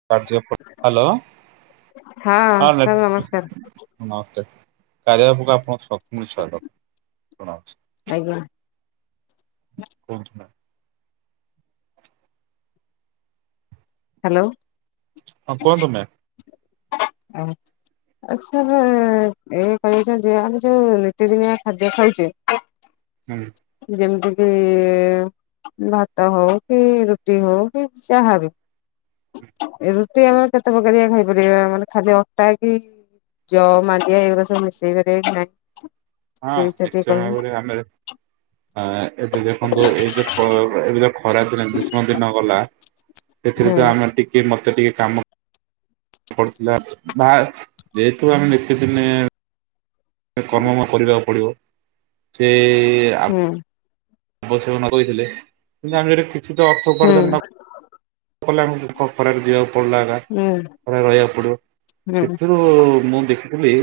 [unintelligible] Hello sir ହଁ ନମସ୍କାର ନମସ୍କାର କାରୟା ଆପକୁ [unintelligible] ଆଜ୍ଞା। [unintelligible] ହ୍ୟାଲୋ। ହଁ କୁହନ୍ତୁ ମ୍ୟାମ୍ ଆ ସାର୍ ଏଇ କହୁ [unintelligible] ଯେ ଆମେ ଯୋଉ ନିତିଦିନିଆ ଖାଦ୍ୟ ଖାଉଚେ ହୁଁ। ଯେମିତି କିି ଭାତ ହଉ କି ରୁଟି ହଉ କି ଚାହା ବି ହ ରୁଟି ଆମର କେତେ ପ୍ରକାରଆ ଖାଇପାରିବା ମାନେ ଖାଲି ଅଟା କି ଜଅ, ମାଣ୍ଡିଆ ଏଗୁରା ସବୁ [unintelligible] ହଁ ସେ ବିଷୟରେ ଟିକେ ନିଶ୍ଚୟ କହିବେ ଭାବରେ ଆମେ [inaudible] ଆ ଏବେ ଦେଖନ୍ତୁ ଏଇ ଯୋଉ ଏବେ ଯୋଉ ଖରା [unintelligible] ଗ୍ରୀଷ୍ମ ଦିନ ଗଲା ସେଥିରେ ତ ହୁଁ ଆମେ ଟିକେ ମତେ ଟିକେ କାମ। ଫୋ ଥିଲା ବା ଯେହେତୁ ଆମେ ନିତି ଦିନେ। ସେ କର୍ମ ମୟ କରିବାକୁ ପଡିବ ସେ ଆ। ହୁଁ। ବସ ଜନ କହିଥିଲେ କିନ୍ତୁ ଆମେ ଯଦି କିଛି ତ ଅର୍ଥ ହୁଁ ଉପାର୍ଜନ ନ। କଲେ ଆମକୁ ଖରାରେ ଯିବାକୁ ପଡିଲା ଏକା ହୁଁ ଖାରାରେ ରହିବାକୁ ପଡିବ ହୁଁ ସେଥିରୁ। ମୁଁ ଦେଖିଥିଲି।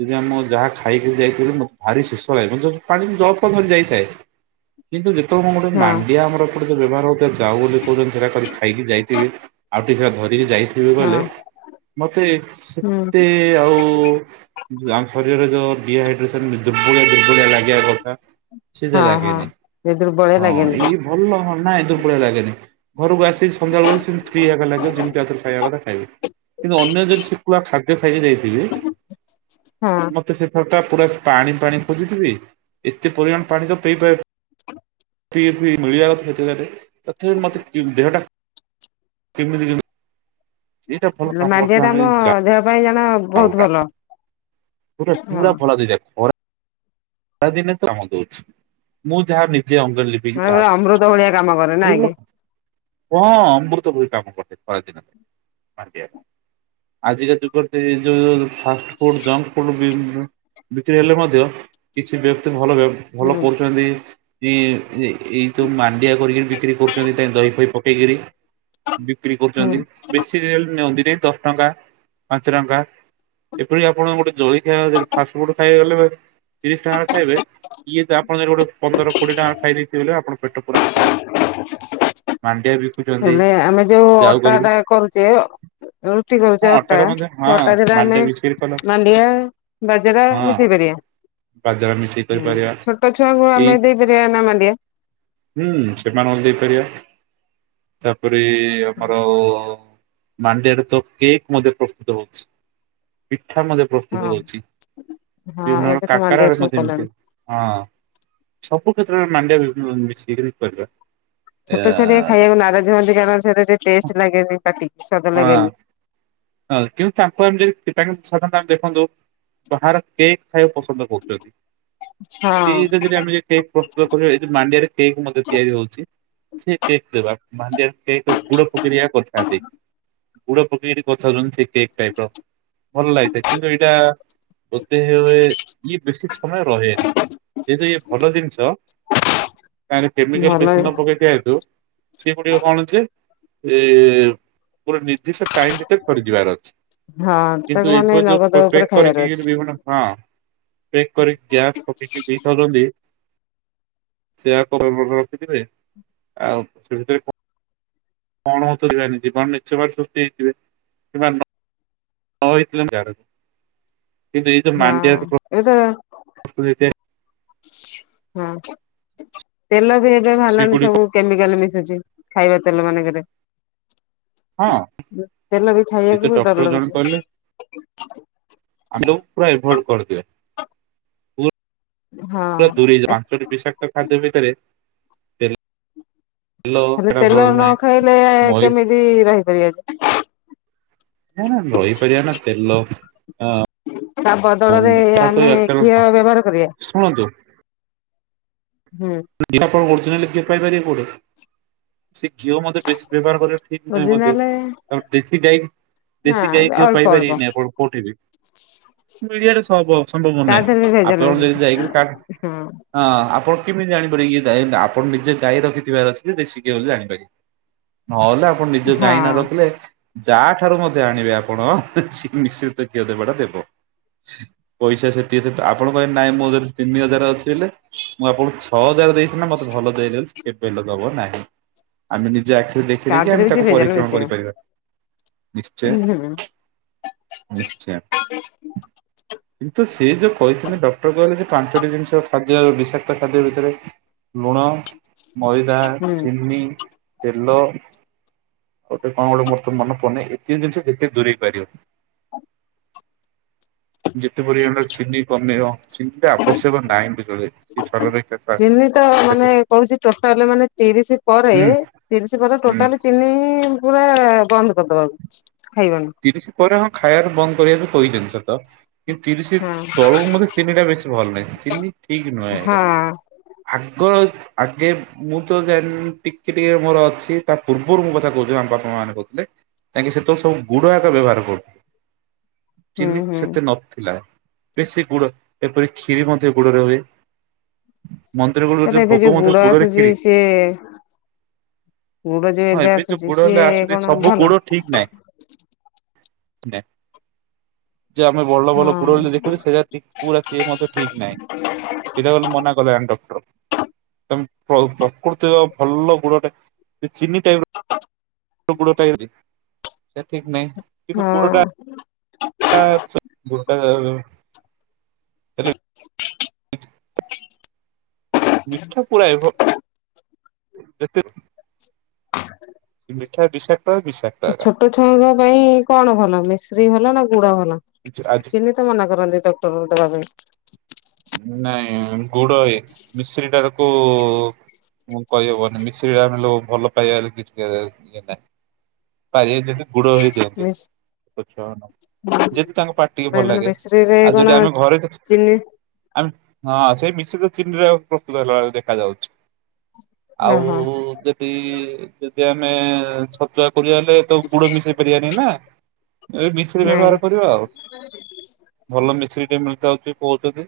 ଯଦି ଆମ ଯାହା ଖାଇକି ଯାଇଥିଲି ମତେ ଭାରି ଶୋଷ ଲାଗେ ପାଣି ଜଳଫର ଧରିକି ଯାଇଥାଏ। କିନ୍ତୁ ଯେତେବେଳେ ଗୋଟେ ହଁ ମାଣ୍ଡିଆ ଆମର ଏପଟେ ଯୋ ବ୍ୟବହାର ହଉଥିବା ଯାଉ ବୋଲି କହୁଛନ୍ତି। ସେଟା କରି ଖାଇକି ଯାଇଥିବି ଆଉ ଟିକେ ସେ ଧରିକି ଯାଇଥିବି। ଯିବି ଗଲେ ହଁ ମତେ ହୁଁ ସେତେ ଆଉ। ଆମ ଶରୀରରେ ଯୋଉ ଡିହାଇଡ୍ରେସନ ଦୁର୍ବଳିଆ, ଦୁର୍ବଳିଆ ଲାଗିବା କଥା ସେଟା ହଁ ହଁ। ଲାଗେନି। ଏ ଦୁର୍ବଳିଆ ହଁ ଲାଗେନି ଏଇ ଭଲ ନାଇଁ ଏ ଦୁର୍ବଳିଆ ଲାଗେନି ଘରକୁ ଆସି। ସେ ସନ୍ଧ୍ୟାବେଳୁ ସେ ଫ୍ରି ହେବା ଲାଗିବ ଯେମିତି ଆଉଥରେ ଖାଇବା କଥା ଖାଇବେ କିନ୍ତୁ ଅନ୍ୟ ଯଦି ଶୁକୁଆ ଫା। ଅଧିକ ଖାଇକି ଯାଇଥିବି ହଁ ମ। ତ ସେପଟ ଟା ପୁରା ସ୍ପା ପାଣି, ପାଣି ପୁରିଥିବି ଏତେ ପରିମାଣ ପାଣି ତ ପେଇ ପା। ଫି, ଫି ମିଳିବା କେତେ ସେରେ ସେଥି ମତେ ଦେହଟା କେମିତି, କେମିତି। ସେଇଟା ଭଲ କାମ ମାଣ୍ଡିଆ କରୁଥିଲା ଟା ଆମ ଆମେ ଯା ଦେହ ପାଇଁ ଜଣ ବହୁତ ଯାଉଟା। ଭଲ ଗୋଟା ହଁ। ପୁରା ଭଲ ଦେଇଯାଏ ଖରା। ତା ଦିନେ ତ ଆମ ଦଉଛି ମୁଁ ଯାହା ନିଜେ ଅଙ୍ଗେ ଲିଭେ। ହଁ ଏଭଳିଆ ଅମୃତ ଭଳିଆ କାମ କରେ ନା କି। ହଁ ଅମୃତ ଭଳି କାମ କରେ ଖରା ଦିନ ଆଜ୍ଞା ଆଜିକା ଯୁଗରେ ତ ଏ ଯୋଉ। ଫାଷ୍ଟ ଫୁଡ, ଜଙ୍କ ଫୁଡ ବିକ୍ରି ହେଲେ ମଧ୍ୟ କିଛି ବ୍ୟକ୍ତି ଭଲ ବ୍ୟ। ଭଲ ହୁଁ କରୁଛନ୍ତି। ଏଇ, ଏଇ ତୁ ମାଣ୍ଡିଆ କରିକିରି ବିକ୍ରି କରୁଛନ୍ତି ଦହି, ଫହି ପକେଇକିରି। ବିକ୍ରି ହୁଁ। କରୁଛନ୍ତି। ବେଶୀ ରେଲେ ନିଅନ୍ତି ନି ଦଶ ଟଙ୍କା, ପାଞ୍ଚ ଟଙ୍କା ଏପରି ଆପଣ ଗୋଟେ। ଜଳଖିଆ ଦେହେ ରେ ଫାଷ୍ଟ ଫୁଡ ଖାଇବା ଗଲେ। ତିରିଶି ଟଙ୍କାରେ ଖାଇବେ ଇଏ ତା ଆପଣ ଯଦି ଗୋଟେ ପନ୍ଦର, କୋଡିଏ ଟଙ୍କାରେ ଖାଇ ଦେଇଥିବେଲେ ଆପଣଙ୍କ ପେଟ ପୁରା ଫୁଲୁ। [unintelligible] ମାଣ୍ଡିଆ ବି। ହେଲେ ଆମେ ଯୋଉ ଅଟା ଟା କରୁଛେ ଅ। ରୁଟି କରୁଛେ ହଁ ଅଟା ଅଟାରେ ମଧ୍ୟ ହଁ ସେ ଅଟା ଦେହେରେ ଆମେ ମାଣ୍ଡିଆ ବିକ୍ରି କଲ ମାଣ୍ଡିଆ, ବାଜେରା ହଁ ମିଶେଇ ପାରିବା। ବାଜରା ମିଶେଇ ହୁଁ କରିପାରିବା ଛୋଟ ଛୁଆଙ୍କୁ ଏଇ ଆମେ ଦେଇପାରିବା ନା ମାଣ୍ଡିଆ। ହୁଁ ସେମାନଙ୍କୁ ଦେଇପାରିବା ତାପରେ ଆମର। ମାଣ୍ଡିଆ ରେ ତ କେକେ ମଧ୍ୟ ପ୍ରସ୍ତୁତ ହଉଛି ପିଠା ମଧ୍ୟ। ହଁ ପ୍ରସ୍ତୁତ ହଉଛି ହଁ ଏବେ ବିଭିନ୍ନ ତ କା। ମାଣ୍ଡିଆ ସବୁ କଲେଣି। ହଁ ସବୁ କ୍ଷେତ୍ର ରେ ମାଣ୍ଡିଆ ମିଶେଇ କିରି କରିବା। ଆ, ଛୋଟ ଛୁଆ ଟିକେ ଖାଇବାକୁ ନାରାଜ ହୁଅନ୍ତି କାରଣ ସେଟା ଟିକେ ହଁ ଟେଷ୍ଟେ ଲାଗେନି ପାଟିକି ସ୍ୱାଦ ଲାଗେନି। ହଁ କିନ୍ତୁ ତାଙ୍କୁ ଆମେ ଯଦି ସାଧାରଣତଃ ଆମେ ଦେଖନ୍ତୁ ବାହାରେ କେକ୍ ଖାଇବାକୁ ପସନ୍ଦ। କହୁଛନ୍ତି ହଁ। ସେଇଗତିରେ ଆମେ ଯଦି। କେକ୍ ପ୍ରସ୍ତୁତ କରିବ ଏଇ ଯୋଉ ମାଣ୍ଡିଆରେ କେକ୍ ମଧ୍ୟ ତିଆରି ହଉଛି। ସେ କେକ୍ ଦେବା ମାଣ୍ଡିଆ ରେ କେକ୍ ଗୁଡ ପକେଇଦେରା କରିଥାନ୍ତି ଗୁଡ ପକେଇକିରି। କଥାହଉଛନ୍ତି ସେ କେକ୍ ଟାଇପିର ଭଲ ଲାଗେ କିନ୍ତୁ ଏଇଟା। ବୋଧେରେ ଇଏ ବେଶୀ ସମୟ ରହେନି ଯେହେତୁ ଇଏ ଭଲ ଜିନିଷ କାଣେ କେମିକାଲ ଭଲ ବେଶୀ ନପକେଇି ଥିବା ଯେହେତୁ ସେ ଗୁଡ଼ିକ କଣଯେ ଏଗୋଟେ ନିର୍ଦ୍ଦିଷ୍ଟ ଟାଇମ୍ ଭିତରେ ପଡ଼ିଯିବାର ଅଛି ହଁ ତାକୁ କିନ୍ତୁ ମାନେ ନଗଦ ଏବେ ଉପରେ ପେକ୍ ଖାଇବାର କରିକି ଅଛି ବିଭିନ୍ନ ହଁ ପେକ୍ କରି ଗ୍ୟାସ୍ ପକେଇକି ଦେଇପାରନ୍ତି ସେ [unintelligible] ରଖିଥିବେ ଆଉ ସେ ଭିତରେ କ କଣ [unintelligible] ଜୀବନ ନିଛବ ସକ୍ତି ହେଇଯିବେ କିମ୍ବା ନହେଥିଲେ ଆମେ ଗାଡ଼େ ହଁ ଏବେତ ଉଷୁକ୍ ରେତେ ହଁପା ତେଲବି ଏବେ ଭାଲାଣି ସେଗୁଡିକ ସବୁ କେମିକାଲ୍ ମିଶୁଛି ଖାଇବା ତେଲ ମାନଙ୍କରେ। ହଁ [inaudible] ତେଲବି ସେ ଖାଇବାକୁ ତ ବହୁତ୍ ଡକ୍ଟର ଡ଼ର ଜଣେ କହିଲେ ଲାଗୁଚି। ଆମେ ଦୋଉ ପୁରା ଏଭଡ଼ କରିଦିଅ ପୁଅ ଦୂରେଇଯା ହଁ। ପାଞ୍ଚଟି ବିର୍ଷା ଏଟା ଖାଦ୍ୟ ଭିତରେ ତେଲ ହେଲେ ଏଟା ଭଲ ତେଲ ନାହିଁ ନଖାଇଲେ ମଇ କେମିତି ରହିପାରିବାଯେ ନାଁ ନାଁ ରହି ପରିବାନାଁ ତେଲ ଆଁ [unintelligible] ତା ବଦଳରେ ଆମେ କାରଣ ଘିଅ ବ୍ୟବହାର କରିବା ଶୁଣନ୍ତୁ? ହୁଁ। ଘିଅ ଆପଣ ଓରିଜନାଲି ପାଇପାରିବେ କୋଉଠି? ସେ ଘିଅ ମତେ ବେଶୀ ବ୍ୟବହାର କରିବା ଠିକ୍ ନୁହେଁ ମଧ୍ୟ ଓରିଜିନାଲ କାରଣ ଦେଶୀ ଗାଈ ନା ଦେଶୀ ଗାଈ ଘିଅ ପାଇ ଅଳ୍ପ ଅଳ୍ପ ପାରିବେନି ଆପଣ କୋଉଠି ବି ମିଡ଼ିଆରେ ସବୁ ହବ ସମ୍ଭବ ତା ନାଇଁ ଦେହରେ ବି ଭେଜାଲ ଆପଣ ଯାଇ ମିଶୁଛି ଯାଇକିରି କାଆକୁ ହଁ ତା ହଁ ଆପଣ କେମିତି ଜାଣିପାରିବେକି ଇଏ ଗାଈ ଆପଣ ନିଜେ ଗାଈ ରଖିଥିବାର ଅଛିଜେ ଦେଶି ଘିଅ ବୋଲି ଜାଣିପାରି ନହେଲେ ଆପଣ ନିଜେ ଗାଈ ହଁ ନରଖିଲେ ଯାଆ ଠାରୁ ମଧ୍ୟ ଆଣିବେ ଆପଣ ହେଁ ସେ ମିଶ୍ରି ତ ଘିଅ ଦେବାଟା ଦେବ। ପଇସା ସେଠି ଚିନ୍ତା ଆପଣପାଙ୍କ ନାଇଁ ମୋଁ [unintelligible] ଯଦି ତିନି ହଜାର ଅଛି ହେଲେ ମୁଁ ଆପଣଙ୍କୁ ଛଅ ହଜାରେ ଦେଇ ଥିନା ମତେ ଭଲ ଦେଇ ଦଉଚି କେବେହେଲେ ଦବ ନାହିଁ। ଆମେ ନିଜେ ଆଖିରୁ ଦେଖି ତା ଦେଇକା ଦେହରେ ଆମେ ବି ସେ ତାକୁ ଭେଜାଲ ପରିକ୍ରମ ମିଶିବ କରିପାରିବା। ନିଶ୍ଚୟେ ହୁଁ ନିଶ୍ଚୟ। କିନ୍ତୁ ସିଏ ଯୋଉ କହିଥିଲେ ଡକ୍ଟର କହିଲେ ଯେ ପାଞ୍ଚଟି ଜିନିଷ ଖାଦ୍ୟ ବିଷାକ୍ତ ଖାଦ୍ୟ ଭିତରେ ଲୁଣ ମଇଦା ହୁଁ। ଚିନି ତେଲ ଗୋଟେ କଣ ଗୋଟେ ମୋରତ ମନେ ପଡ଼ୁନି ଏତିକି ଜିନିଷ ଯେତେ ଦୂରେଇପାରିବ। ଯେତେ ପରିମାଣରେ ଚିନି କମେଇବ ଚିନିଟା ଆବଶ୍ୟକ ନାହିଁବି କହିଲେ କିଛି ଚିନିତ ମାନେ କହୁଚି ଟୋଟାଲି ମାନେ ତିରିଶି ପରେ ହୁଁ ତିରିଶି ପରେ ହୁଁ ଟୋଟାଲି ଚିନି ପୁରା ବନ୍ଦ କରିଦବାକୁ ଖାଇବାନି। ତିରିଶି ପରେ ହଁ ଖାଇବାର ବନ୍ଦ କରିବାକୁ କହିଚନ୍ତି ସତ କିନ୍ତୁ ତିରିଶି ହଁ ତଳବୁ ମଧେ ଚିନିଟା ବେଶୀ ଭଲ ନାହିଁ ଚିନି ଠିକ୍ ନୁହେଁ ହଁ ଆଜ୍ଞା। ଆଗ ଆଗେ ମୁଁ ତ ଯାଣିନି ଟିକେ ଟିକେ ମୋର ଅଛି ତା ପୂର୍ବରୁ ମୁଁ କଥା କହୁଚି ଆମ ବାପା ମା ମାନେ କହୁଥିଲେ ତାଙ୍କେ ସେତେବଳେ ସବୁ ଗୁଡ଼ ଆକ ବ୍ୟବହାର କରୁ ହୁଁ ଚିନି ହୁଁ ସେତେ ନଥିଲା। ବେଶୀ ଗୁଡ଼ ଏପରି କ୍ଷୀରି ମଧ୍ୟ ଗୁଡ଼ରେ ହୁଏ। ମନ୍ଦିର ଗୁଡ଼ଗଜ ତାପରେ ଏବେ ଭୋଗ ଯୋଉ ମଧ୍ଯ ଗୁଡ ଗୁଡ଼ରେ ଆସୁଛି ଖିରି। ସିଏ ଗୁଡ ଯୋଉ ହଁ ଏବେ ଯୋଉ ଆସୁଛି ଗୁଡ଼ ସିଏ ହେଲେ ଆସୁଚି କଣ ସବୁ ଭଲ ଗୁଡ଼ ଠିକ୍ ନାହିଁ। ନେଁ ଯେ ଆମେ ଭଲ ହଁ ଭଲ ପୁଡ଼ ବୋଲି ଦେଖୁଛେ ସେୟା ଟି ପୁରା ସିଏ ମଧ୍ୟ ଠିକ୍ ନାହିଁ ଇଧା କଲୁ ମନା କଲେ ଆନ୍ ଡ଼କ୍ଟର ତମେ ପ୍ର ପ୍ରକୃତିର ଭଲ ଗୁଡ଼ଟା ଏ ଚିିନି ଟାଇପିର ଗୁଡ଼ଟା ଏମିତି ସେ ଠିକ ନାହିଁ କିନ୍ତୁ ହଁ। ଗୋଡ଼ଟା ଟା ଗୋଡ଼ଟା ଓ ଆଁଛ ମିଠା ପୁଳାଏ ଭ ଏତେ [unintelligible] ହଁ ମିଠା ବିଷାକ୍ତ ବିଷାକ୍ତ ଏଟା ତୋ ଛୁଆଁଙ୍କ ପାଇଁ କଣ ଭଲ ମିଶ୍ରୀ ଭଲ ନା ଗୁଡ଼ ଭଲ ଆଜି ଚିନି ତ ମନା କରନ୍ତି ଡ଼କ୍ଟରରୁ ଦବା ପାଇଁ ନାଇଁ ଗୁଡ଼ଏ ମିଶ୍ରିଟାକୁ ଉ ମୁଁ କହିହବନି ମିଶ୍ରୀରେ ଆମେ ଲୋ ଭଲ ପାଇବା ହେଲେ କିଛି କେରାଏ ଏନାଁ ପାରିବେ ଯଦି ଗୁଡ଼ ହିଁ ଦିଅନ୍ତି। ମିସ୍ ଛୋଟ ଛୁଆ ଯଦି ତାଙ୍କ ପାଟି କି ଭଲ ମାନେ ଲାଗେ ମିଶ୍ରିରେ ଆଉ କଣ ଯଦି ଆମେ ଘରେ କି ଚିନି ଆମ ହଁ ସେଇ ମିଶ୍ରି ଚିନି ରେ ପ୍ରସ୍ତୁତ ହେଲାବେଳେ ଦେଖା ଯାଉଛି। ଆଉ ଓହୋ ଯଦି ଯଦି ଆମେ ଛତୁଆ କରି ଆଣିଲେ। ତ ଗୁଡ଼ ମିଶାଇ ପାରିବାନି ନା ଏ ମିଶ୍ରୀ ନାଇଁ ବ୍ୟବହାର କରିବା ଆଉ। ଭଲ ମିଶ୍ରି ଟିକେ ମିଳିଯାଉଛି କହୁଛନ୍ତି।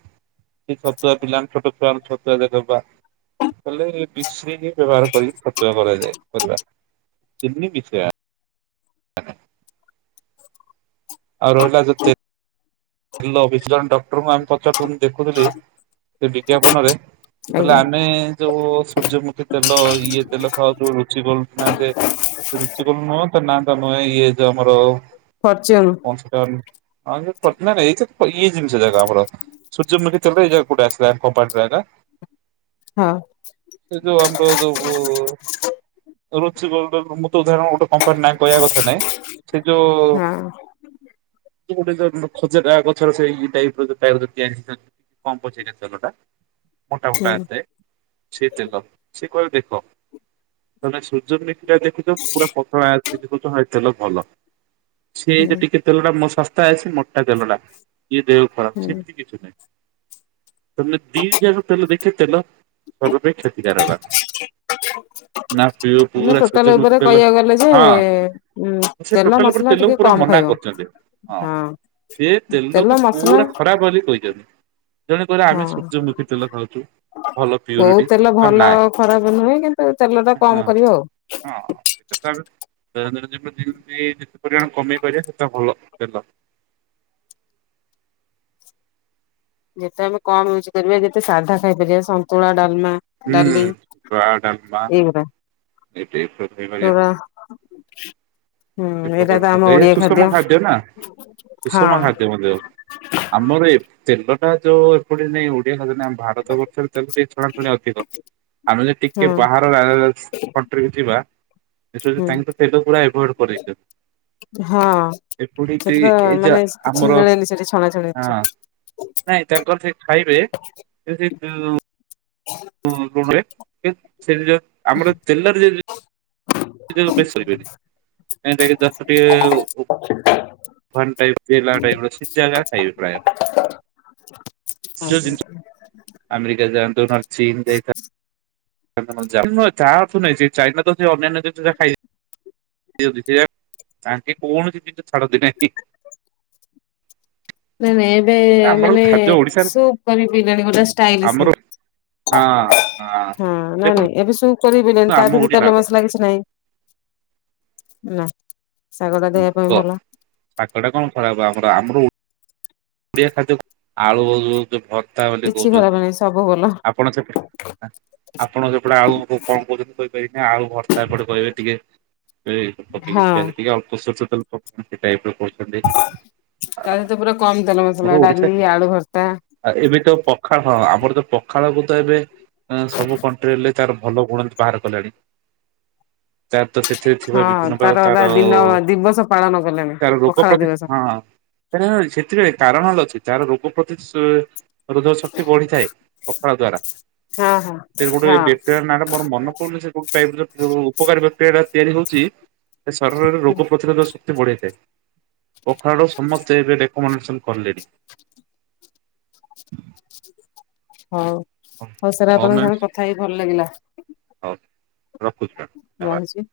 କି ଛତୁଆ ପିଲା ଛୋଟ ଛୁଆଙ୍କୁ ଛତୁଆ ରେ ଦେବା। ହେଲେ ମିଶ୍ରି ହି ବ୍ୟବହାର କରିକି ଛତୁଆ କରାଯାଏ। କରିବା ଚିନି ମିସେଇବା। ଆଉ ରହିଲା ଯେତେ ତେଲ ବିଶଣ ଡକ୍ଟରଙ୍କୁ ଆମେ ପଚାରୁୁ ଥୁନୁ ଦେଖୁଥିଲି। ସେ ବିଜ୍ଞା ପନ ରେ ହେଲେ ଆଜ୍ଞା ଆମେ ଯଉ ସୂର୍ଯ୍ୟମୁଖୀ ତେଲ ଇଏ ତେଲ ଖାଉ ଯଉ ରୁଚିଗୋଲ୍ଡ୍ କରୁ ନା ସେ ସେ ରୁଚି ଗୋଲ୍ଡ୍ ନୁହଁ ତ ନା ନୁହେଁଇ ଯଉ ଆମର। ଫରଚୁନୁ [unintelligible] ଏଇ ଇଏ ଜିନିଷ ଜାଗା ଆମର ସୂର୍ଯ୍ୟମୁଖୀ। ତେଲ ରେ ଏଯାଏ କୋଉଟା ଆଇଲା କ ପାଟ୍ରା ଟା? ହଁ। ସେ ଯଉ ଆମର ଯଉ ରୁଚିଗୋଲ୍ଡ ମୃତ ଧାରଣ ଗୋଟେ କମ୍ପାନୀ ନା କହିବା କଥା ନାଇଁ ସେ ଯଉ ହଁ ଗୋଟେ ଜଉ ଖୋଜାଟା ଗଛର ସେଇ ଟାଇପ୍ ତିଆରି କମ୍ ପଚେସ୍ ଆସିବା କଥା। ମୋଟା ହୁଁ ମୋଟା ଆସେ। ସିଏ ତେଲ ସେ କହେ ଦେଖ ମାନେ ସୂର୍ଯ୍ୟନ୍ତି ଇଟା ଦେଖଛ ପୁରା ପତଳା ଅଛି ଦେଖଛ ଏ ତେଲ ଭଲ ସେ ଏଇଟା ହୁଁ ଟିକେ ତେଲଟା ମୋ ଶସ୍ତା ଅଛି ମୋଟା ତେଲ ଟା ଇଏ ଦେହ ଖରାପ୍ ହୁଁ। ସେମିତି କି କିଛି ନାହିଁ ତମେ ଦି ଯା ତେଲ ଦେଖେ ତେଲ। ସବୁ ପାଇ କ୍ଷତିକାରାକ। [inaudible] ମୁ ପୁରା ଟୋଟାଲ୍ ସୂର୍ଯ୍ୟମୁଖୀ ଉପରେ ତେଲ କହିବାକୁ ଗଲେ ଯେ ହଁ ଉ ତେଲ ମସଲା ଟିକେ କମ୍ ଖାଇବ। ଜଡ଼େ ହଁ ସେ ତେଲ ତେଲକୁ ମସଲା ପୁରା ଖରାପ୍ ବୋଲି କହିଛନ୍ତି। ଜଣେ କହିଲେ ଆମେ ସୂର୍ଯ୍ୟମୁଖୀ ତେଲ ଖାଉଛୁ। ଭଲ କଉ ପ୍ୟୁରିଟି ତେଲ ଭଲ ନାଇଁ ଖରାପ୍ ନୁହେଁ କିନ୍ତୁ ତେଲ ଟା କମ୍ ହଁ କରିବ ଆଉ। ହଁ ସେଟା ତ ଆମେ ଦୈନ ଦିନ ଯେତେ ପରିମାଣ କମେଇ ପାରିବେ। ସେତ ଭଲ ତେଲ। ଯେତେ ଆମେ କମ୍ ୟୁଜ୍ କରିବା ଯେତେ ସାଧା ଖାଇପାରିବା ସନ୍ତୁଳା, ଡ଼ାଲମା ହୁଁ ଏଗୁରା [unintelligible] ହୁଁ ଏ ଏଇଟା ପ୍ରକାର ତ ଆମ ଖାଦ୍ୟ ଏ ଓଡିଆ ସୁଷମ ଖାଦ୍ୟ ନା ହଁ ସୁଷମା ଖାଦ୍ୟ ମଧ୍ୟ। ଆମର ଏ ତେଲଟା ଯଉ ଏପଡେ ନାଇଁ ଓଡ଼ିଆ ଖା ଆମ ବା ଗତ ବର୍ଷରେ ତାକୁ ଟିକେ ଛଣାଛୁଣି ଅଧିକ ଆମେ ହୁଁ ଟିକେ ବା [unintelligible] କଣ୍ଟ୍ରି କୁ ଯିବା ଦେଖିବ ହୁଁ ତାଙ୍କ ତ ତେଲ ପୁରା ଆଭଏଡ଼ କରେଇଦିଅନ୍ତି। ହଁ ସେଠି ତ ଯା ମାନେ ଆମର କିଛି ମିଳେନି ସେଠି ଛଣାଛଣି ଜିନିଷ। ନାଇ ତାଙ୍କର ସେଠି ଖାଇବେ ସେ କଉ ରୁମ୍ ରେ ସେ ସେଠି ଯଉ ଆମର ତେଲ ରେ ଜଦି [unintelligible] ଭନ୍ ଟାଇପ୍ ଥିଲା ଟାଇପ୍ ର ସେ ଜାଗା ଖାଇବେ ପ୍ରାୟ। ସେ ଯଉ ଜିନିଷ ନାଇଁ ଆମେରିକା ଯାଆନ୍ତୁ ନନେ ଚୀନ୍ ଯାଇଥାନ୍ତୁ ଯ ତାହା ଅର୍ଥ ନାଇ ଚାଇନା ତ ଅନ୍ୟାନ୍ୟ ଜିନିଷ ତ ଖାଇବେ ସେ ଯିବେ କା ତାଙ୍କେ କୌଣସି ଜିନଷ ଛଡ଼ନ୍ତି ନାହିଁ। ନାଇଁ ନାଇଁ ଏବେ ଆମର ମାନେ ଖାଦ୍ୟ ଓଡିଶାର ସୁପ୍ ଏ [unintelligible] ଗୋଟେ ଷ୍ଟାଇଲ୍ ଆସେ ଆମର ହଁ ହଁ ନାଇଁ ନାଇଁ ଦେଖନ୍ତୁ ଏବେ ସୁପ୍ [unintelligible] ତା ଆମ ଦେହରେ ଓଡିଆ ତାଲେ ଖରାପ ମସଲା କିଛି ନାହିଁ ନା। ଶାଗ ଟା ଦେବା କ ପାଇଁ ଭଲ। [unintelligible] କଣ ଖରାପ ଆମର ଆମର ଓଡିଆ ଖାଦ୍ୟ ଆଳୁ ଭର୍ତ୍ତା ବୋଲି କିଛି ଖରାପ କହୁଚନ୍ତି ନାହିଁ ସବୁ ଭଲ ଆ [unintelligible] ଆପଣ ସେପଟେ ଆଉ କଣ କହୁଚନ୍ତି କହିପାରିବିନି। ଆଳୁ ଭର୍ତ୍ତା ଏପଟେ କହିବେ ଟିକେ ଏଇ ପକେଇକି ହଁ ପିଆଜ ଟିକେ ଅଳ୍ପ ଶୋରଷ ତେଲ ପକେଇକି [unintelligible] ଟାଇପ ର କହୁଚନ୍ତି। ତା ଧିଅରେ ତ ପୁରା କମ ତେଲ ମସଲା ଡାଲି ଆଳୁ ଭର୍ତା ଆ ଏବେ ତ ପଖାଳ ହଁ ଆମର ତ ପଖାଳକୁ ତ ଏବେ ସବୁ କଣ୍ଟ୍ରିଲେ ତାର ଭଲ ଗୁଣ କିଛି ବାହାର କଲେଣି। ତାର ତ ସେଥିରେ ଥିବା ହଁ ବିଭିନ୍ନ ପ୍ରକାର ରା ତାର ଦିନ ଦିବସ ପାଳନ କଲେଣି ତାର ରୋଗ ପଖାଳ ପ୍ରତି ଦିବସ। ହଁ। କ ସେଥିରେ କାରଣ ହେଲା ଅଛି ତାର ରୋଗ ପ୍ରତି ରୋଦ ଶକ୍ତି ବଢିଥାଏ ପଖଳ ଦ୍ଵାରା। ହଁ ହଁ ସେ ଗୋଟେ ହଁ ବକ୍ଟେରିଆ ନାଁଟରେ ମୋର ମନ [unintelligible] କୋଉ ଟାଇପ ର ଉପକାରୀ ପ୍ରକ୍ରିୟା ଟା ତିଆରି ହଉଚି ଶରୀରେ ରୋଗ ପ୍ରତିରୋଧ ଶ ବଢେଇଥାଏ। ପଖାଳ ସମସ୍ତେ ଏବେ ରେକୋମେଣ୍ଡସନ କଲେଣି। ହଉ ହଉ ସାର ଆପଣଙ୍କ ସାଙ୍ଗରେ କଥା ହେଇକି ଭଲ ଲାଗିଲା। ହଉ ରଖୁଚି ମାମ ଧନ୍ୟବାଦ। ରହୁଛି।